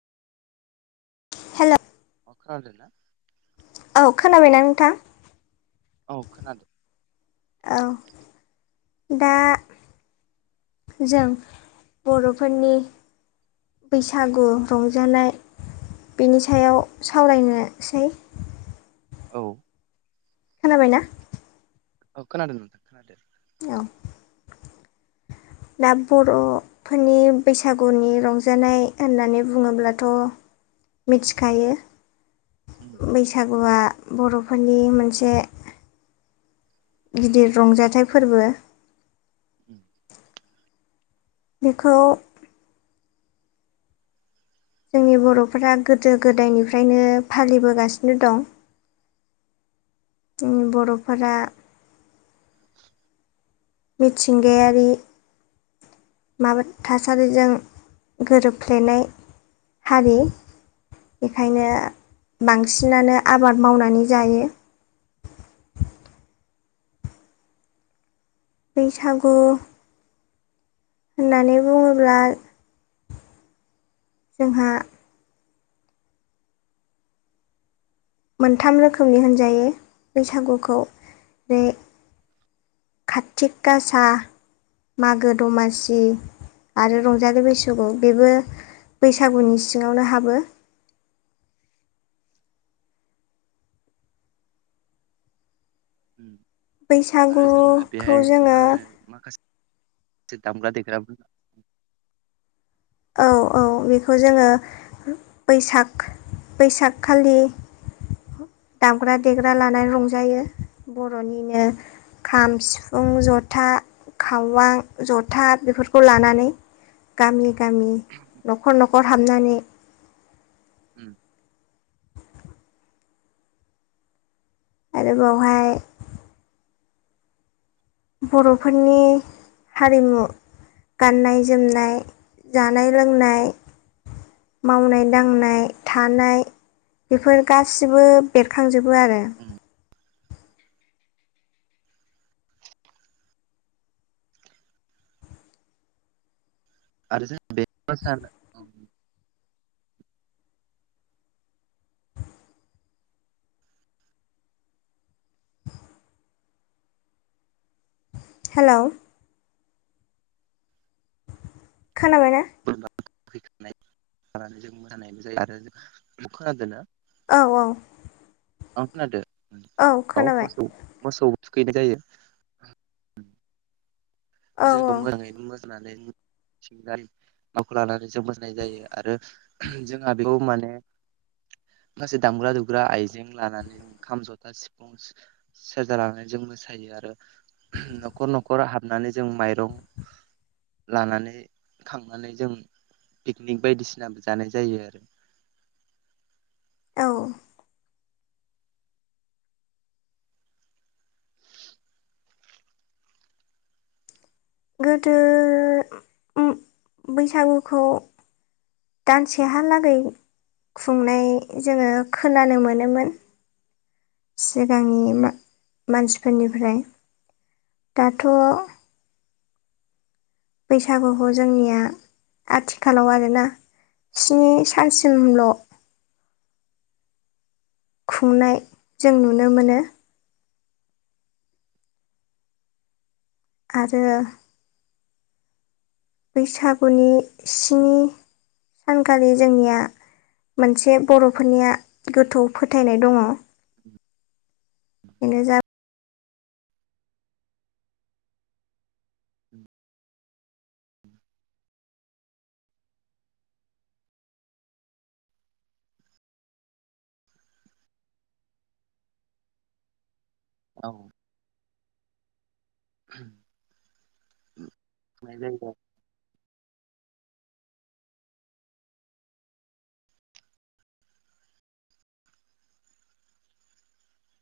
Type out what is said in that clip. हेल' अ खोनादोंना? औ खोनाबायना नोंथां? औ खोनादों। औ दा जों बर'फोरनि बैसागु रंजानाय बेनि सायाव सावरायनोसै। औ खोनाबायना? औ खोनादों नोंथां खोनादों। औ दा बर'फोरनि बैसागुनि रंजानाय होननानै बुङोब्लाथ' मिथिखायो। उम बै बैसागुआ बर'फोरनि मोनसे गिदिर रंजाथाइ फोरबो। उम बेखौ जोंनि बर'फोरा गोदो गोदायनिफ्रायनो फालिबोगासिनो दं। जोंनि बर'फोरा औ मिथिंगायारि माबा थासारिजों गोरोबफ्लेनाय हारि। बेखायनो बांसिनानो आबाद मावनानै जायो। बैसागु होननानै बुङोब्ला जोंहा मोनथाम रोखोमनि होनजायो बैसागुखौ बे कातिक गासा मागो दमासि आरो रंजालि बैसागु बेबो बैसागुनि सिङावनो हाबो। उम आरो जोंहा बैसागुखौ बेहाय जोङो मा होनो माखासे दामग्रा देग्राफोरबो औ औ बेखौ जोङो बैसाग बैसागखालि दामग्रा देग्रा लानानै रंजायो बर'निनो खाम सिफुं जथा खावां जथा बेफोरखौ लानानै। गामि गामि न'खर न'खर हाबनानै। उम। आरो बावहाय बर'फोरनि हारिमु। गाननाय जोमनाय जानाय लोंनाय मावनाय दांनाय थानाय बेफोर गासिबो बेरखांजोबो आरो। उम। [inaudible] आरो जों [unintelligible] औ हेलौ। खोनाबायना? [unintelligible] जों मोसानायबो जायो आरो जों खोनादोना? औ औ। औ खोनादों उम औ मोसौ मोसौ थुखैनाय जायो। औ जों औ बेयाव मोजाङै मोसानानै सिंजारि [unintelligible] लानानै जों मोसानाय जायो आरो जोंहा बेखौ माने माखासे दामग्रा दुग्रा आइजें लानानै ओं खाम जथा सिफुं सेरजा लानानै जों मोसायो आरो न'खर न'खर हाबनानै जों माइरं लानानै खांनानै जों पिकनिक बायदिसिनाबो जानाय जायो आरो। औ। गोदो उम बैसागुखौ दानसेहालागै खुंनाय जोङो खोनानो मोनोमोन। सिगांनि मा-मानसिफोरनिफ्राय। दाथ' बैसागुखौ जोंनिया आथिखालाव आरो ना स्नि सानसिमल' खुंनाय जों नुनो मोनो। आरो‌ बैसागुनि स्नि सानखालि जोंनिया मोनसे बर'फोरनिया गोथौ फोथायनाय दङ। बेनो जाब औ [unintelligible]